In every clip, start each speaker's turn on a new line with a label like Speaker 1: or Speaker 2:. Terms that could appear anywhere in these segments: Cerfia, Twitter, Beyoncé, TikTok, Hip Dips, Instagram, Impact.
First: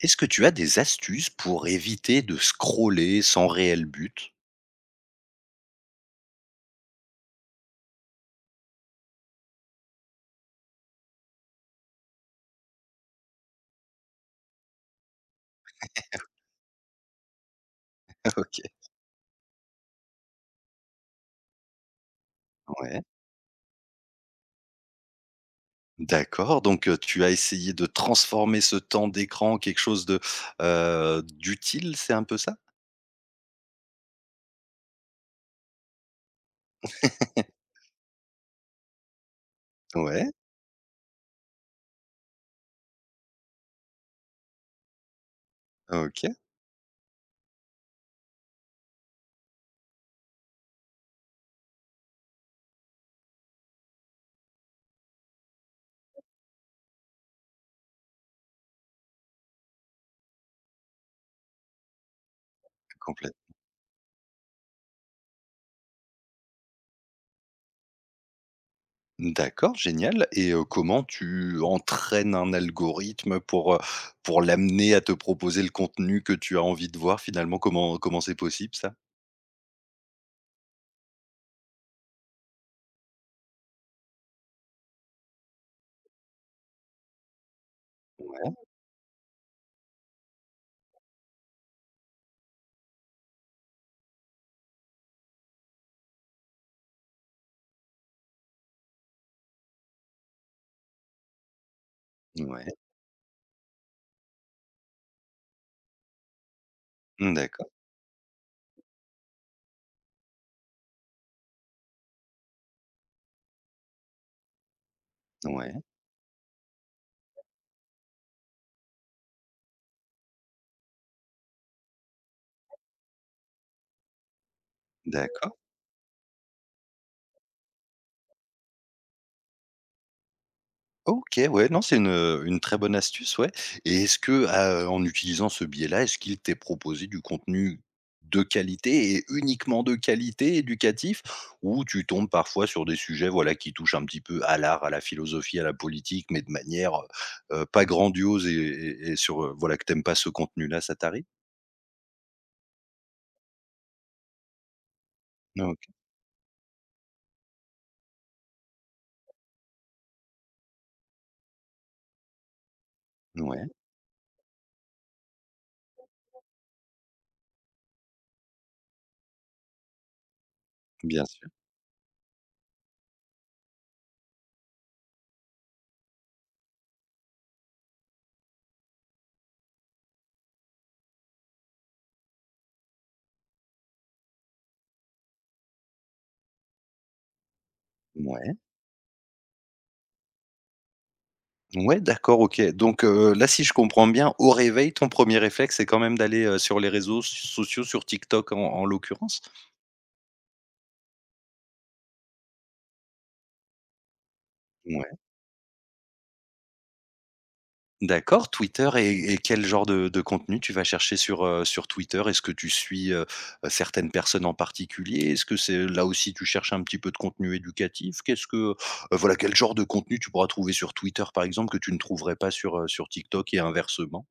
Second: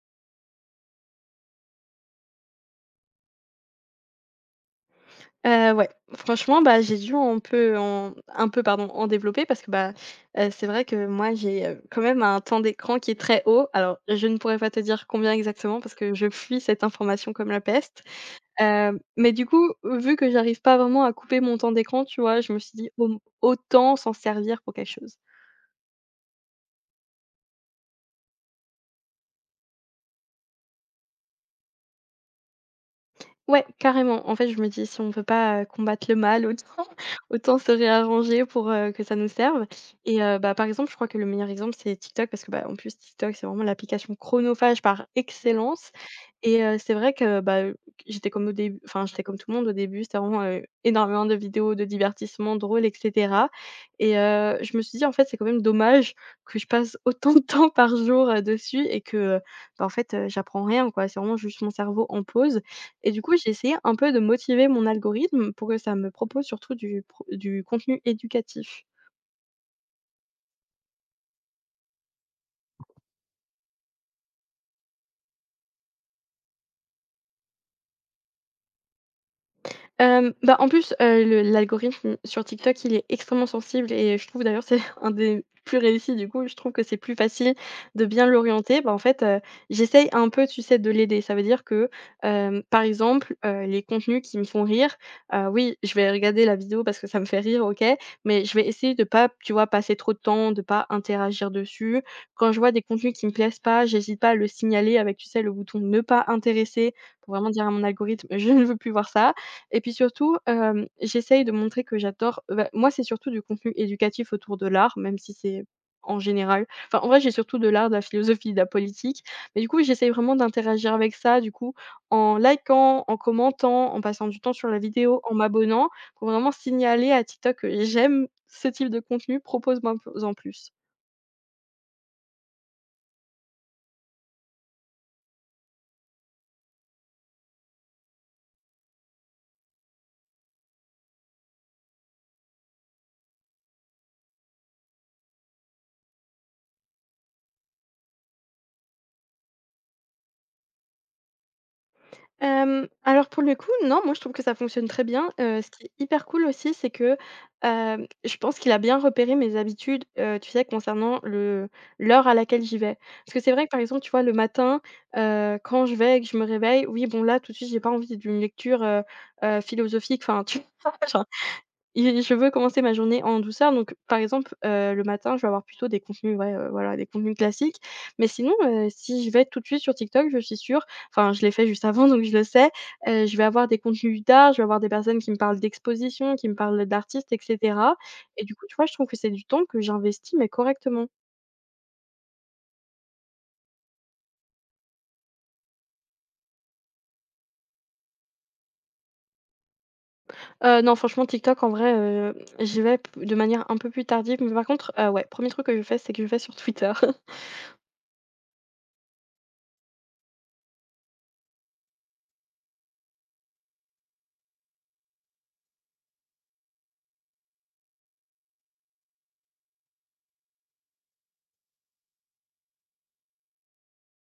Speaker 1: Est-ce que tu as des astuces pour éviter de scroller sans réel but?
Speaker 2: Ouais, franchement, bah, j'ai dû un peu en un peu pardon, en développer parce que, bah, c'est vrai que moi j'ai, quand même un temps d'écran qui est très haut. Alors je ne pourrais pas te dire combien exactement parce que je fuis cette information comme la peste.
Speaker 1: OK.
Speaker 2: Mais du coup, vu que j'arrive pas vraiment à couper mon temps d'écran, tu vois? Je me suis dit:
Speaker 1: Ouais,
Speaker 2: «Au autant s'en servir pour quelque chose».
Speaker 1: d'accord, donc, tu as essayé de transformer ce temps d'écran en quelque chose de, d'utile, c'est un peu ça?
Speaker 2: Ouais, carrément. En fait, je me dis: «Si on ne peut pas, combattre le mal, autant autant se réarranger pour, que ça nous serve» et
Speaker 1: Ouais,
Speaker 2: bah, par exemple, je crois que le meilleur exemple, c'est TikTok parce que, bah, en plus, TikTok, c'est vraiment l'application chronophage par excellence
Speaker 1: OK,
Speaker 2: et c'est vrai que, bah, j'étais comme tout le monde au début, c'était vraiment, énormément de vidéos de divertissement drôles et cetera et je me suis dit: «En fait, c'est quand même dommage que je passe autant de temps par jour, dessus et que, bah, en fait, j'apprends rien, quoi». C'est vraiment juste mon cerveau en pause et du
Speaker 1: complet.
Speaker 2: coup, j'ai essayé un peu de motiver mon algorithme pour que ça me propose surtout du contenu éducatif.
Speaker 1: D'accord, génial et comment tu entraînes un algorithme pour l'amener à te proposer le contenu que tu as envie de voir finalement? Comment c'est possible ça?
Speaker 2: Bah, en plus, le l'algorithme sur TikTok, il est extrêmement sensible et je trouve d'ailleurs c'est un des plus réussis du coup, je trouve que c'est plus facile de bien
Speaker 1: Ouais.
Speaker 2: l'orienter. Bah, en fait, j'essaye un peu, tu sais, de l'aider. Ça veut dire que, par exemple, les contenus qui me font rire, oui, je vais regarder la vidéo parce que ça me fait rire, OK, mais je vais essayer de pas, tu vois, passer trop de temps, de pas interagir dessus. Quand je
Speaker 1: Ouais,
Speaker 2: vois des contenus qui me plaisent pas, j'hésite pas à le signaler avec, tu sais, le bouton «ne pas intéresser» pour vraiment dire
Speaker 1: d'accord,
Speaker 2: à mon algorithme: «Je ne veux plus voir ça». Et puis surtout, j'essaye de montrer que j'adore bah, moi, c'est surtout du contenu éducatif autour de l'art, même si c'est
Speaker 1: ouais,
Speaker 2: en général. Enfin, en vrai, j'ai surtout de l'art, de la philosophie, de la politique, mais du coup, j'essaye vraiment d'interagir avec ça, du coup, en likant, en commentant, en passant du temps sur la vidéo, en
Speaker 1: d'accord.
Speaker 2: m'abonnant, pour vraiment signaler à TikTok que j'aime ce type de contenu, propose-moi en plus.
Speaker 1: OK, ouais, non, c'est une très bonne astuce, ouais et est-ce que, en utilisant ce biais-là, est-ce qu'il t'est proposé du contenu de qualité et uniquement de qualité, éducatif? Ou tu tombes parfois sur des sujets, voilà, qui touchent un petit peu à l'art, à la philosophie, à la politique, mais de manière, pas grandiose et sur, voilà, que t'aimes pas ce contenu-là, ça t'arrive?
Speaker 2: Alors pour le coup, non, moi je trouve que ça fonctionne très bien. Ce
Speaker 1: OK.
Speaker 2: qui est hyper cool aussi, c'est que, je pense qu'il a bien repéré mes habitudes, tu sais, concernant le l'heure à laquelle j'y vais. Parce que c'est vrai
Speaker 1: Ouais,
Speaker 2: que, par exemple, tu vois, le matin, quand je vais et que je me réveille, oui, bon, là, tout de suite, j'ai pas envie d'une lecture, philosophique, enfin, tu
Speaker 1: bien
Speaker 2: vois?
Speaker 1: sûr,
Speaker 2: Et je veux commencer ma journée en douceur, donc par exemple, le matin, je vais avoir plutôt des contenus, ouais, voilà, des contenus classiques. Mais sinon, si je vais tout de suite sur TikTok, je suis sûre enfin, je l'ai fait juste avant, donc je le sais, je vais avoir des contenus d'art, je vais avoir des personnes qui me parlent d'exposition, qui me parlent d'artistes et cetera. Et du
Speaker 1: ouais.
Speaker 2: coup, tu vois, je trouve que c'est du temps que j'investis, mais correctement.
Speaker 1: Ouais, d'accord, OK. Donc, là, si je comprends bien, au réveil, ton premier réflexe, c'est quand même d'aller, sur les réseaux sociaux, sur TikTok en l'occurrence?
Speaker 2: Non, franchement, TikTok, en vrai, j'y vais p de manière un peu plus tardive. Mais par contre,
Speaker 1: Ouais.
Speaker 2: ouais, premier truc que je fais, c'est que je vais sur Twitter.
Speaker 1: D'accord, Twitter et quel genre de contenu tu vas chercher sur Twitter? Est-ce que tu suis, certaines personnes en particulier? Est-ce que c'est là aussi, tu cherches un petit peu de contenu éducatif? Qu'est-ce que, voilà, quel, genre de contenu tu pourras trouver sur Twitter, par exemple, que tu ne trouverais pas sur, sur TikTok et inversement?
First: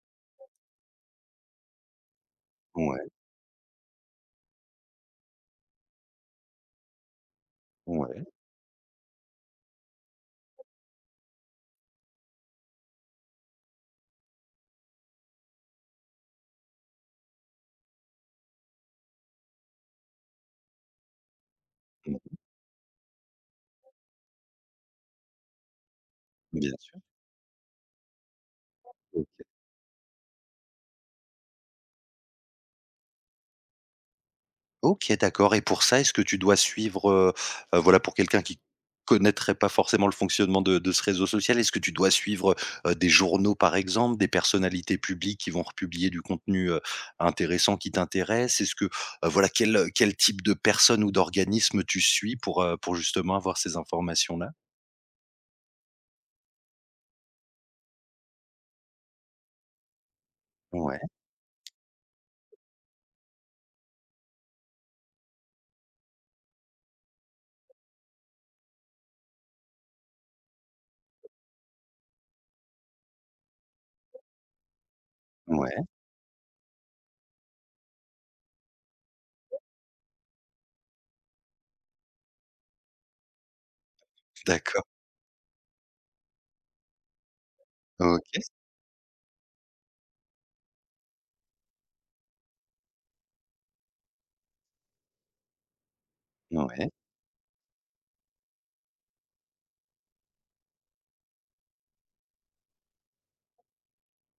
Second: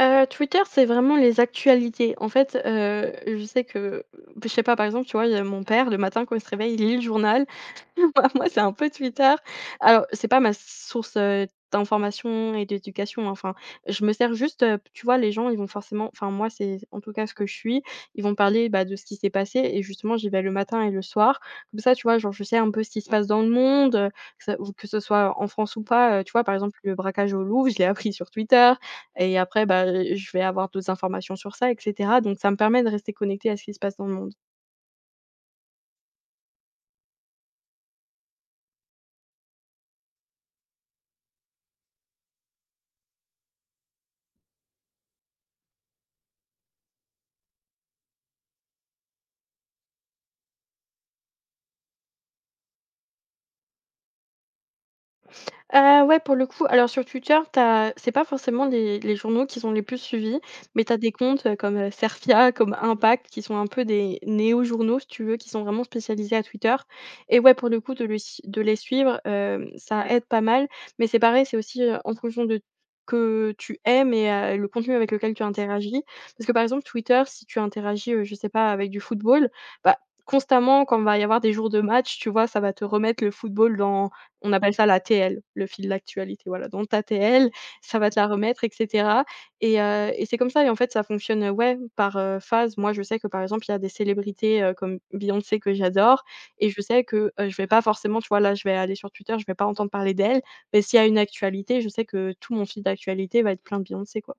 Speaker 2: Twitter, c'est vraiment les actualités. En fait,
Speaker 1: Ouais,
Speaker 2: je sais que, je sais pas, par exemple, tu vois, il y a mon père, le matin quand il se réveille, il lit le journal
Speaker 1: ouais,
Speaker 2: moi, c'est un peu Twitter. Alors, c'est pas ma source, d'information et d'éducation, hein, enfin, je me sers juste, tu vois, les gens, ils vont forcément enfin, moi, c'est en tout cas ce que je suis, ils vont parler, bah, de ce qui s'est passé et justement, j'y vais le matin et le soir. Comme ça, tu vois, genre,
Speaker 1: mmh,
Speaker 2: je sais un peu ce qui se passe dans le monde, que ça ou que ce soit en France ou pas, tu vois? Par
Speaker 1: bien
Speaker 2: exemple, le
Speaker 1: sûr.
Speaker 2: braquage au Louvre, je l'ai appris sur Twitter
Speaker 1: OK.
Speaker 2: et après, bah, je vais avoir d'autres informations sur ça et cetera donc ça me permet de rester connecté à ce qui se passe dans le monde.
Speaker 1: OK, d'accord et pour ça, est-ce que tu dois suivre, voilà, pour quelqu'un qui connaîtrait pas forcément le fonctionnement de ce réseau social, est-ce que tu dois suivre, des journaux, par exemple, des personnalités publiques qui vont republier du contenu, intéressant qui t'intéresse? Est-ce que, voilà, quel, quel type de personne ou d'organisme tu suis pour justement avoir ces informations-là?
Speaker 2: Ouais, pour le coup, alors sur Twitter, t'as c'est pas forcément les journaux qui sont les plus suivis, mais tu as
Speaker 1: Ouais,
Speaker 2: des comptes, comme, Cerfia, comme Impact, qui sont un peu des néo-journaux, si tu veux, qui sont vraiment spécialisés à Twitter et ouais, pour le coup, de le s de les suivre, ça aide pas mal, mais c'est pareil, c'est aussi, en fonction de que tu aimes et le contenu avec lequel tu
Speaker 1: ouais,
Speaker 2: interagis. Parce que, par exemple, Twitter, si tu interagis, je sais pas, avec du football, bah, constamment, quand va y avoir des jours de match, tu vois, ça va te remettre le football dans on appelle
Speaker 1: d'accord.
Speaker 2: ça la l'ATL, le fil d'actualité, voilà, donc ta TL, ça va te la
Speaker 1: OK,
Speaker 2: remettre et cetera et c'est comme ça et en fait, ça fonctionne, ouais, par, phase. Moi, je sais que, par exemple, il y a des célébrités, comme Beyoncé que j'adore et je
Speaker 1: ouais.
Speaker 2: sais que, je vais pas forcément, tu vois, là, je vais aller sur Twitter, je vais pas entendre parler d'elle, mais s'il y a une actualité, je sais que tout mon fil d'actualité va être plein de Beyoncé, quoi.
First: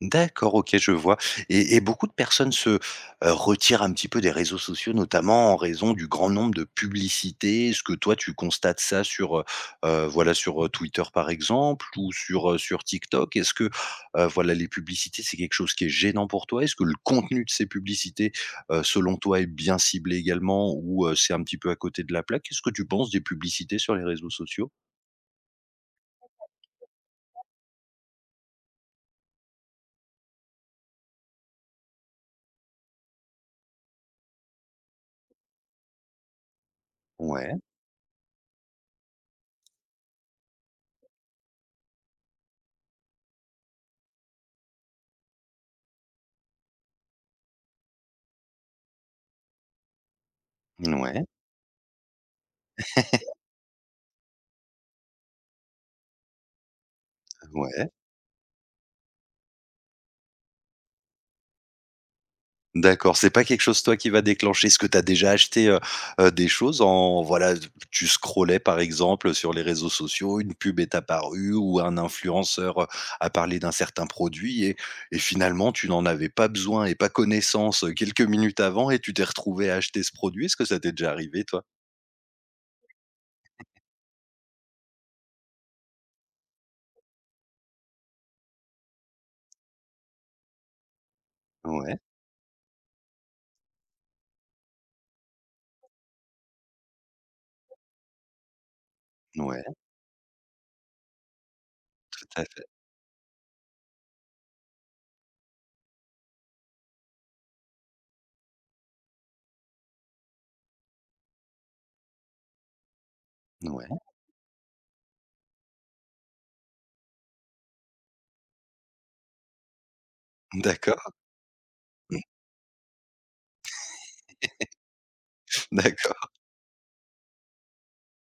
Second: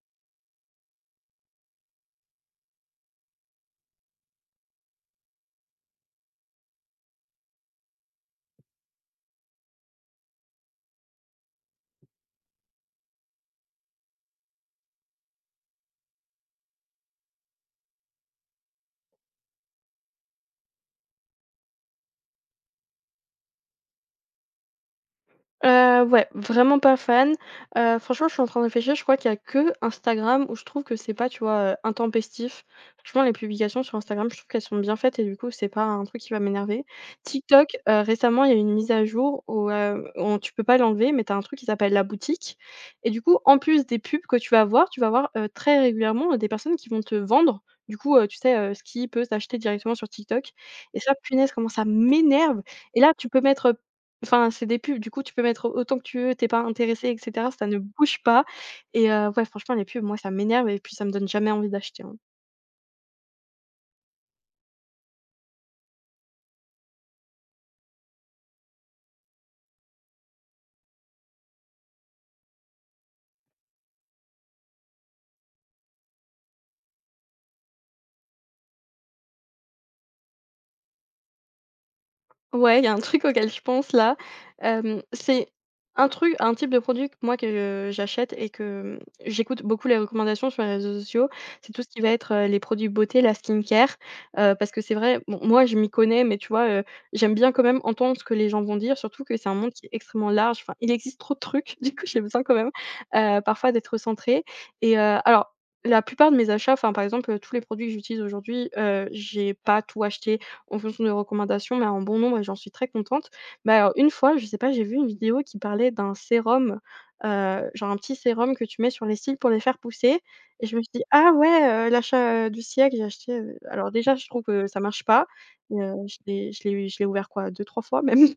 Speaker 1: D'accord, OK, je vois et beaucoup de personnes se, retirent un petit peu des réseaux sociaux, notamment en raison du grand nombre de publicités. Est-ce que toi, tu constates ça sur, voilà, sur, Twitter, par exemple, ou sur TikTok? Est-ce que, voilà, les publicités, c'est quelque chose qui est gênant pour toi? Est-ce que le contenu de ces publicités, selon toi, est bien ciblé également ou, c'est un petit peu à côté de la plaque? Qu'est-ce que tu penses des publicités sur les réseaux sociaux?
Speaker 2: Ouais, vraiment pas fan. Franchement, je suis en train de réfléchir, je crois qu'il y a que Instagram où je trouve que c'est pas, tu vois, intempestif. Franchement, les publications sur Instagram, je trouve qu'elles sont bien faites et du coup, c'est pas un truc qui va m'énerver.
Speaker 1: Ouais,
Speaker 2: TikTok, récemment, il y a eu une mise à jour où, on tu peux pas l'enlever, mais t'as un truc qui s'appelle la boutique et du coup, en plus des pubs que tu vas voir, très régulièrement, des personnes qui vont te vendre, du coup, tu sais, ce qui peut s'acheter directement sur TikTok et ça,
Speaker 1: ouais,
Speaker 2: punaise, comment ça m'énerve et là, tu peux mettre, enfin, c'est des pubs, du coup, tu peux mettre autant que tu veux, tu es pas intéressé et cetera, ça ne
Speaker 1: ouais.
Speaker 2: bouge pas et ouais, franchement, les pubs, moi, ça m'énerve et puis ça me donne jamais envie d'acheter, hein.
Speaker 1: D'accord, c'est pas quelque chose toi qui va déclencher. Est-ce que tu as déjà acheté, des choses en voilà, tu scrollais par exemple sur les réseaux sociaux, une pub est apparue ou un influenceur, a parlé d'un certain produit et finalement tu n'en avais pas besoin et pas connaissance, quelques minutes avant et tu t'es retrouvé à acheter ce produit? Est-ce que ça t'est déjà arrivé toi?
Speaker 2: Ouais, il y a un truc auquel je pense là. C'est un type de produit que j'achète et que, j'écoute beaucoup les recommandations sur les réseaux sociaux. C'est tout ce
Speaker 1: Ouais,
Speaker 2: qui va être, les produits beauté, la skincare, parce que c'est vrai, bon, moi je m'y connais, mais tu vois, j'aime bien quand même entendre ce que les gens vont dire, surtout que c'est un
Speaker 1: ouais,
Speaker 2: monde qui est extrêmement large. Enfin, il existe trop de trucs, du coup, j'ai
Speaker 1: tout à
Speaker 2: besoin quand
Speaker 1: fait.
Speaker 2: même, parfois d'être centrée et alors la plupart de mes achats, enfin, par exemple, tous les produits que j'utilise aujourd'hui, j'ai pas tout acheté en fonction des recommandations, mais un bon nombre et j'en suis très contente. Mais
Speaker 1: Ouais,
Speaker 2: alors une fois, je sais pas, j'ai vu une vidéo qui parlait d'un sérum, genre un petit sérum que tu mets sur les cils pour les faire pousser et je me suis dit:
Speaker 1: d'accord.
Speaker 2: «Ah ouais, l'achat, du siècle», j'ai acheté, alors déjà je trouve que ça marche pas et
Speaker 1: D'accord.
Speaker 2: je l'ai ouvert quoi deux trois fois même.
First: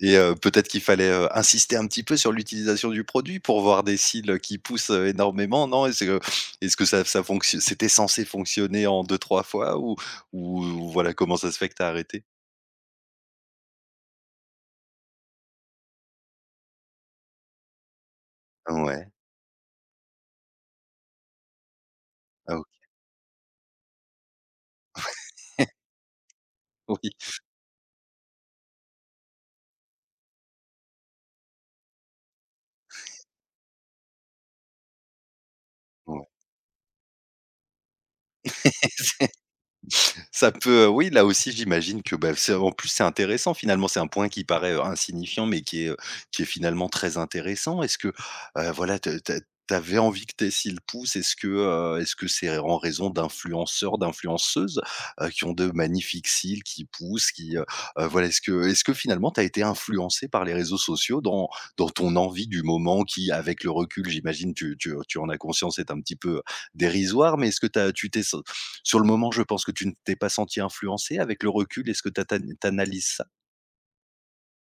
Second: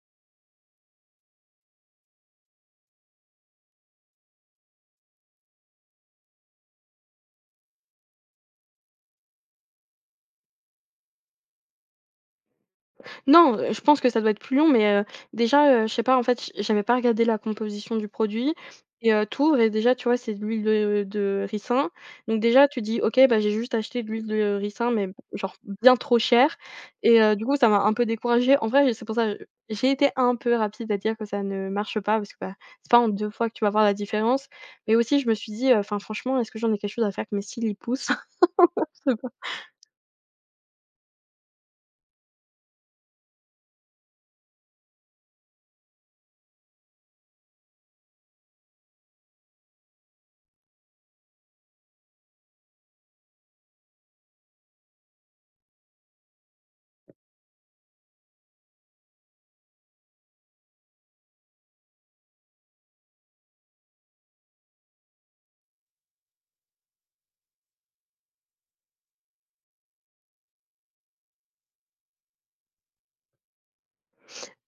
Speaker 1: Et peut-être qu'il fallait, insister un petit peu sur l'utilisation du produit pour voir des cils, qui poussent, énormément, non? Est-ce que ça fonctio c'était censé fonctionner en deux trois fois ou voilà, comment ça se fait que tu as arrêté?
Speaker 2: Non, je pense que ça doit être plus long, mais déjà, je sais pas, en fait, j'aimais pas regarder la composition du produit
Speaker 1: Ouais,
Speaker 2: et t'ouvres et déjà, tu vois, c'est de l'huile de ricin. Donc
Speaker 1: ah
Speaker 2: déjà, tu
Speaker 1: OK,
Speaker 2: dis: «OK, bah, j'ai juste acheté de l'huile de ricin, mais genre bien trop chère»
Speaker 1: oui,
Speaker 2: et du coup, ça m'a un peu découragée. En vrai, c'est pour ça, j'ai été un peu rapide à dire que ça ne marche pas parce que, bah, c'est pas en 2 fois que tu vas voir la différence. Mais aussi, je me suis dit, «Enfin,
Speaker 1: ouais.
Speaker 2: franchement, est-ce que j'en ai quelque chose à faire que mes cils, ils poussent?»
Speaker 1: Ça peut, oui, là aussi, j'imagine que, bah, c'est en plus, c'est intéressant finalement. C'est un point qui paraît, insignifiant, mais qui est finalement très intéressant. Est-ce que, voilà, te tu avais envie que tes essaies le pouls? Est-ce que c'est en raison d'influenceurs, d'influenceuses, qui ont de magnifiques cils, qui poussent, qui, voilà, est-ce que finalement tu as été influencé par les réseaux sociaux dans ton envie du moment qui, avec le recul, j'imagine, tu en as conscience, est un petit peu dérisoire, mais est-ce que t'as tu t'es sur le moment, je pense que tu ne t'es pas senti influencée. Avec le recul, est-ce que tu analyses ça?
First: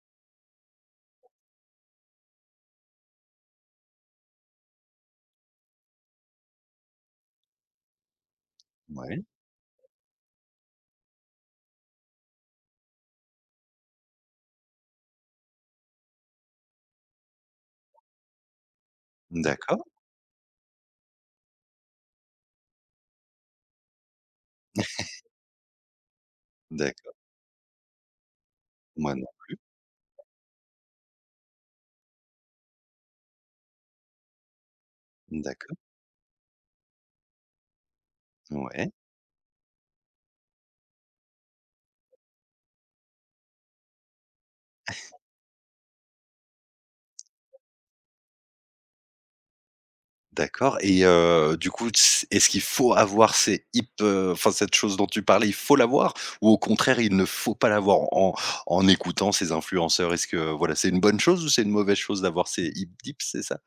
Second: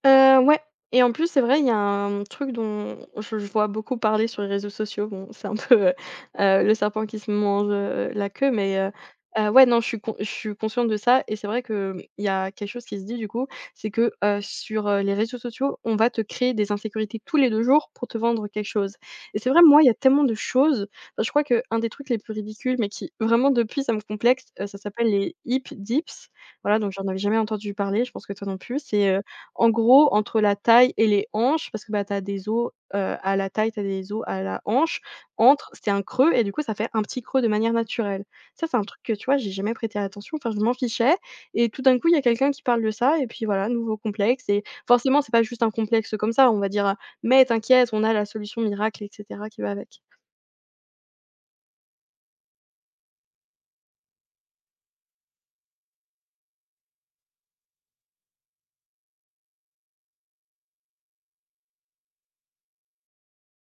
Speaker 2: Ouais et en plus, c'est vrai, il y a un truc dont je vois beaucoup parler sur les réseaux sociaux. Bon, c'est un peu, le serpent qui se mange, la queue, mais
Speaker 1: Ouais,
Speaker 2: ouais, non, je suis consciente de ça et c'est vrai qu'il y a quelque chose qui se dit, du coup, c'est que, sur les réseaux sociaux, on va te créer des insécurités tous les 2 jours pour te vendre quelque chose. Et c'est vrai,
Speaker 1: d'accord,
Speaker 2: moi, il y a tellement de choses, enfin, je crois qu'un des trucs les plus ridicules, mais qui vraiment, depuis, ça me complexe, ça s'appelle les Hip Dips. Voilà, donc j'en
Speaker 1: d'accord.
Speaker 2: avais jamais entendu parler, je pense que toi non plus.
Speaker 1: Moi,
Speaker 2: C'est,
Speaker 1: non.
Speaker 2: en gros, entre la taille et les hanches, parce que, bah, tu as des os, à la taille, tu as des os à la hanche, entre,
Speaker 1: D'accord,
Speaker 2: c'est un creux et du coup, ça fait un petit creux de manière naturelle. Ça, c'est un
Speaker 1: ouais,
Speaker 2: truc que, tu vois, j'ai jamais prêté attention, enfin, je m'en fichais et tout d'un coup, il y a quelqu'un qui parle de ça et puis voilà, nouveau complexe et forcément, c'est pas juste un complexe comme ça, on va dire, «Mais t'inquiète, on a la solution miracle et cetera qui va avec».
Speaker 1: d'accord et du coup, tss est-ce qu'il faut avoir ces hip enfin, cette chose dont tu parlais, il faut l'avoir? Ou au contraire, il ne faut pas l'avoir en écoutant ces influenceurs? Est-ce que, voilà, c'est une bonne chose ou c'est une mauvaise chose d'avoir ces hip dips, c'est ça?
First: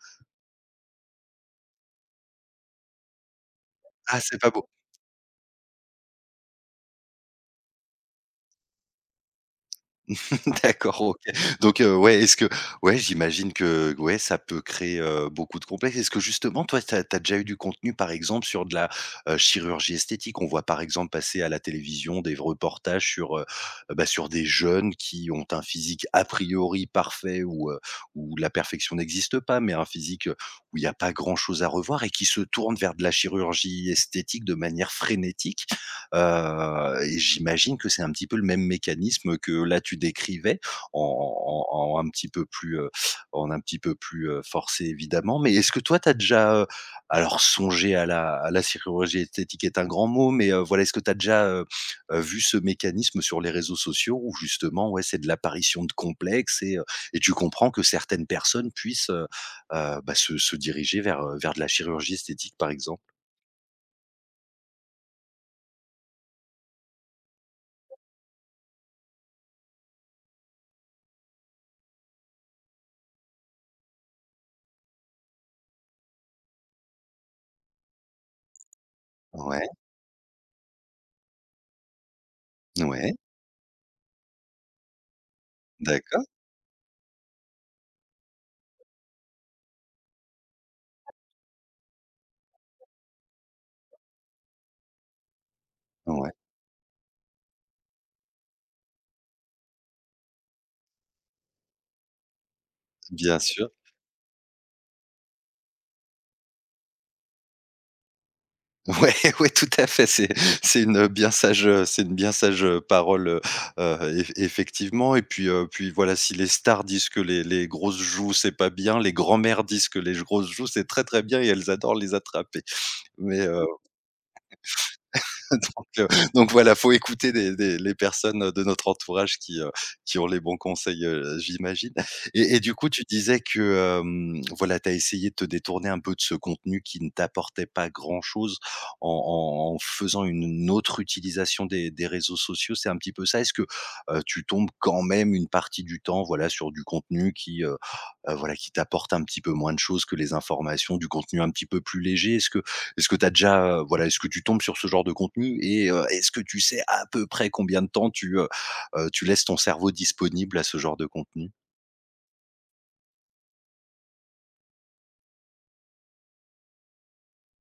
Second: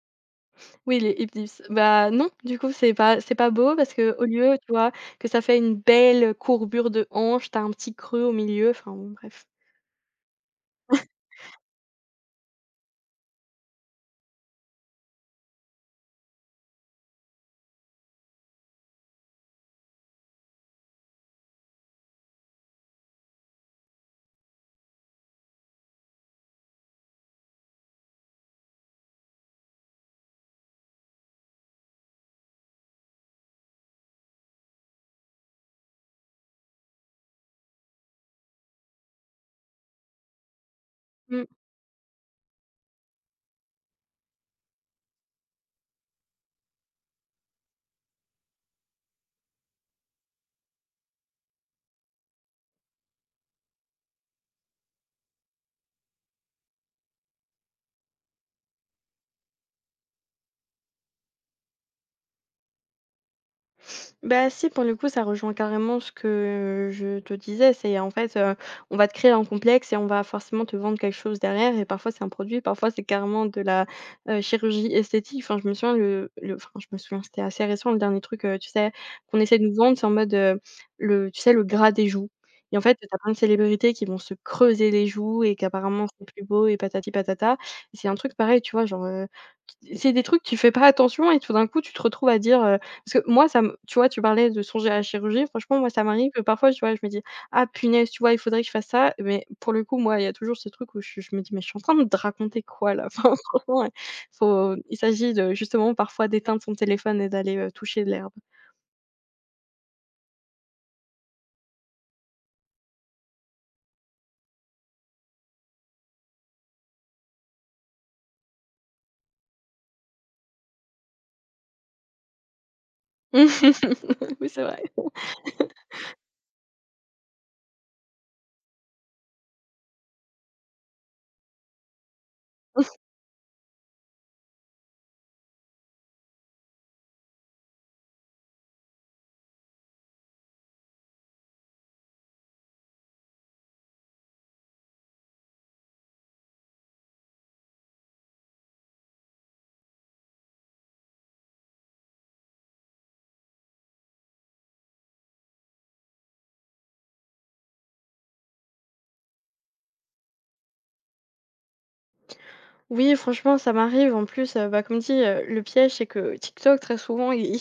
Speaker 2: Oui, les hipisses, bah, non, du coup, c'est pas beau parce que
Speaker 1: Ah,
Speaker 2: au
Speaker 1: c'est pas
Speaker 2: lieu,
Speaker 1: beau.
Speaker 2: tu vois, que ça fait une belle courbure de hanche, t'as un petit creux au milieu, enfin, bon, bref.
Speaker 1: D'accord, OK. Donc, ouais, est-ce que ouais, j'imagine que ouais, ça peut créer, beaucoup de complexes. Est-ce que justement, toi, tu as déjà eu du contenu, par exemple, sur de la, chirurgie esthétique? On voit, par exemple, passer à la télévision des reportages bah, sur des jeunes qui ont un physique a priori parfait ou, où la perfection n'existe pas, mais un physique, où il y a pas grand chose à revoir et qui se tournent vers de la chirurgie esthétique de manière frénétique. Et j'imagine que c'est un petit peu le même mécanisme que là tu décrivais
Speaker 2: Mmh.
Speaker 1: en en un petit peu plus, forcé évidemment. Mais est-ce que toi tu as déjà, alors songer à la chirurgie esthétique est un grand mot, mais, voilà, est-ce que tu as déjà, vu ce mécanisme sur les réseaux sociaux où justement, ouais, c'est de l'apparition de complexes et tu comprends que certaines personnes puissent, bah, se diriger vers de la chirurgie esthétique par exemple?
Speaker 2: Bah, si, pour le coup, ça rejoint carrément ce que je te disais. C'est en fait, on va te créer un complexe et on va forcément te vendre quelque chose derrière et parfois c'est un produit, parfois c'est carrément de la chirurgie esthétique. Enfin, je me souviens, c'était assez récent le dernier truc, tu sais, qu'on essaie
Speaker 1: Ouais,
Speaker 2: de nous vendre, c'est en mode, le tu sais, le gras des joues et en fait,
Speaker 1: ouais,
Speaker 2: t'as plein de célébrités qui vont se creuser les joues et qu'apparemment
Speaker 1: d'accord,
Speaker 2: c'est plus beau et patati patata. C'est un truc pareil, tu vois? Genre, c'est des trucs que tu fais pas attention et tout d'un coup, tu te retrouves à dire, parce que moi, ça me tu vois, tu parlais de songer à la chirurgie. Franchement, moi, ça
Speaker 1: ouais.
Speaker 2: m'arrive que parfois, tu vois, je me dis: «Ah punaise, tu vois, il faudrait que je fasse ça». Mais pour le coup, moi, il y a toujours ce truc où je me dis: «Mais je suis en train de te raconter quoi là?» Enfin,
Speaker 1: Bien sûr.
Speaker 2: franchement, ouais, faut il s'agit de justement parfois d'éteindre son téléphone et d'aller, toucher de l'herbe.
Speaker 1: Ouais, ouais, tout à fait. C'est une bien sage, parole, effectivement et puis voilà, si les stars disent que les grosses joues, c'est pas bien, les grands-mères disent que les grosses joues, c'est très, très bien et elles adorent les attraper. Mais
Speaker 2: Oui, c'est vrai.
Speaker 1: Donc heu, donc voilà, faut écouter des les personnes, de notre entourage qui ont les bons conseils, j'imagine et du coup, tu disais que, voilà, tu as essayé de te détourner un peu de ce contenu qui ne t'apportait pas grand-chose en faisant une autre utilisation des réseaux sociaux, c'est un petit peu ça? Est-ce que, tu tombes quand même une partie du temps, voilà, sur du contenu qui, voilà, qui t'apporte un petit peu moins de choses que les informations, du contenu un petit peu plus léger? Est-ce que tu as déjà, voilà, est-ce que tu tombes sur ce genre de contenu et est-ce que tu sais à peu près combien de temps tu laisses ton cerveau disponible à ce genre de contenu?
Speaker 2: Oui, franchement, ça m'arrive. En plus, bah, comme dit, le piège, c'est que TikTok, très souvent, i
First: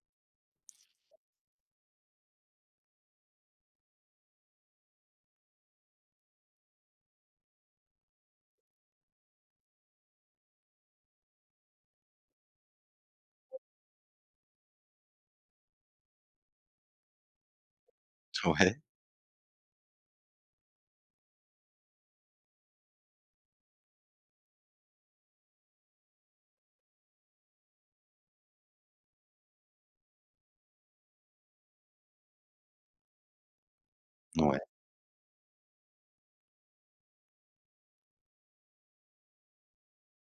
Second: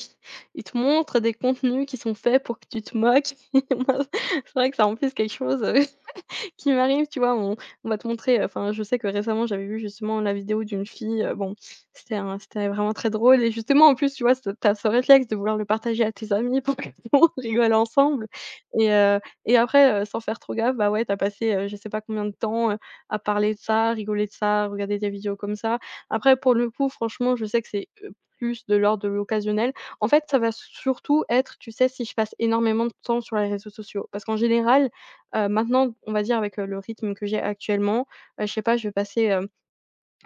Speaker 2: il te montre des contenus qui sont faits pour que tu te moques. Moi, c'est vrai que ça, en plus, quelque chose qui m'arrive, tu vois? On va te montrer, enfin, je sais que récemment, j'avais vu justement la vidéo d'une fille, bon, c'était vraiment très drôle et justement, en plus, tu vois, ce réflexe de vouloir le partager à tes amis pour que tout le monde rigole ensemble
Speaker 1: Ouais,
Speaker 2: et heu et après, sans faire trop gaffe, bah, ouais, t'as passé, je sais pas combien de temps, à parler de ça, rigoler de ça, regarder des vidéos comme ça. Après, pour le coup, franchement, je sais que c'est, plus de l'ordre de l'occasionnel. En fait, ça va surtout être, tu sais, si je passe énormément de temps sur les réseaux sociaux parce qu'en
Speaker 1: ouais,
Speaker 2: général. Maintenant, on va dire avec, le rythme que j'ai actuellement, je sais pas, je vais passer,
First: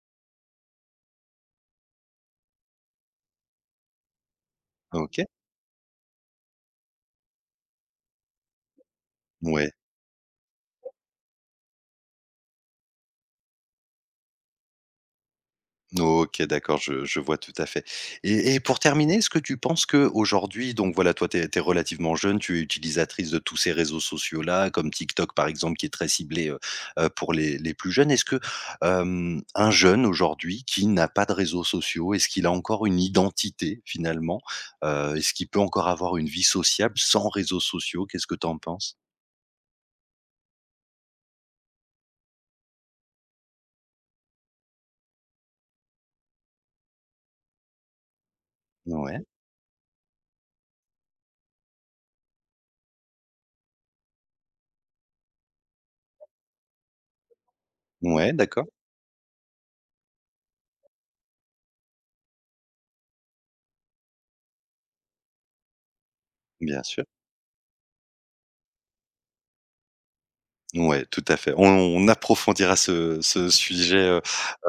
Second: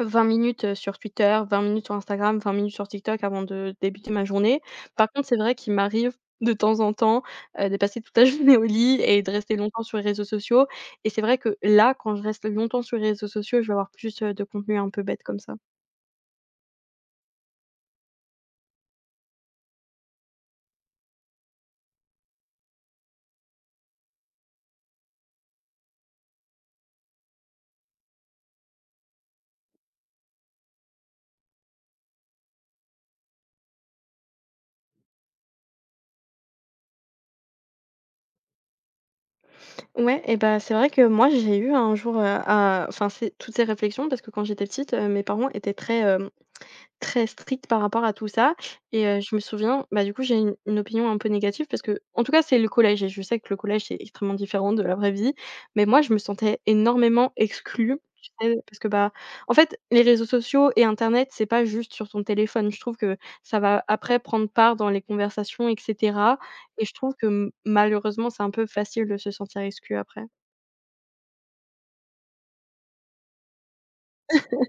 Speaker 2: 20 minutes, sur Twitter, 20 minutes sur Instagram, 20 minutes sur TikTok avant de débuter ma journée. Par
Speaker 1: OK,
Speaker 2: contre, c'est vrai qu'il m'arrive de temps en temps, de passer toute la journée au lit et de rester
Speaker 1: ouais.
Speaker 2: longtemps sur les réseaux sociaux et c'est vrai que là, quand je reste longtemps sur les réseaux sociaux, je vais avoir plus, de contenu un peu bête comme ça.
Speaker 1: OK, d'accord, je vois tout à fait et pour terminer, est-ce que tu penses que aujourd'hui, donc voilà, toi, tu es relativement jeune, tu es utilisatrice de tous ces réseaux sociaux-là, comme TikTok, par exemple, qui est très ciblé, pour les plus jeunes. Est-ce que, un jeune aujourd'hui qui n'a pas de réseaux sociaux, est-ce qu'il a encore une identité finalement? Est-ce qu'il peut encore avoir une vie sociable sans réseaux sociaux? Qu'est-ce que tu en penses?
Speaker 2: Ouais et bah, c'est vrai que moi, j'ai eu un jour, à enfin, c'est toutes ces réflexions parce que quand j'étais petite, mes parents étaient très stricte par rapport à tout ça et
Speaker 1: Ouais,
Speaker 2: je me souviens, bah, du coup, j'ai une opinion un peu négative parce que en tout cas, c'est le collège et je sais que le collège, c'est extrêmement différent de la vraie vie. Mais moi, je me sentais énormément exclue, tu
Speaker 1: ouais,
Speaker 2: sais?
Speaker 1: d'accord,
Speaker 2: Parce que, bah, en fait, les réseaux sociaux et internet, c'est pas juste sur ton téléphone. Je trouve que ça va après prendre part dans les conversations et cetera
Speaker 1: bien
Speaker 2: et je
Speaker 1: sûr.
Speaker 2: trouve que m malheureusement, c'est un peu facile de se sentir exclu après.
Speaker 1: Ouais, tout à fait. On approfondira ce sujet, heu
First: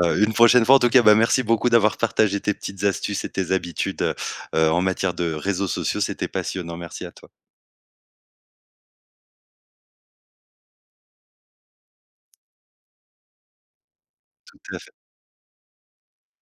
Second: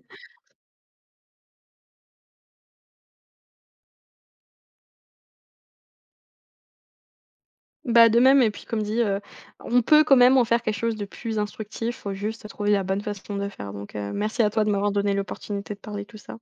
Speaker 1: heu, une prochaine fois. En tout cas, bah, merci beaucoup d'avoir partagé tes petites astuces et tes habitudes, en matière de réseaux sociaux. C'était passionnant. Merci à toi.
Speaker 2: Bah, de même et puis comme dit, on peut quand même en faire quelque chose de plus instructif, faut juste trouver la bonne façon de faire donc merci à
Speaker 1: Tout
Speaker 2: toi de
Speaker 1: à fait.
Speaker 2: m'avoir donné l'opportunité de parler de tout ça.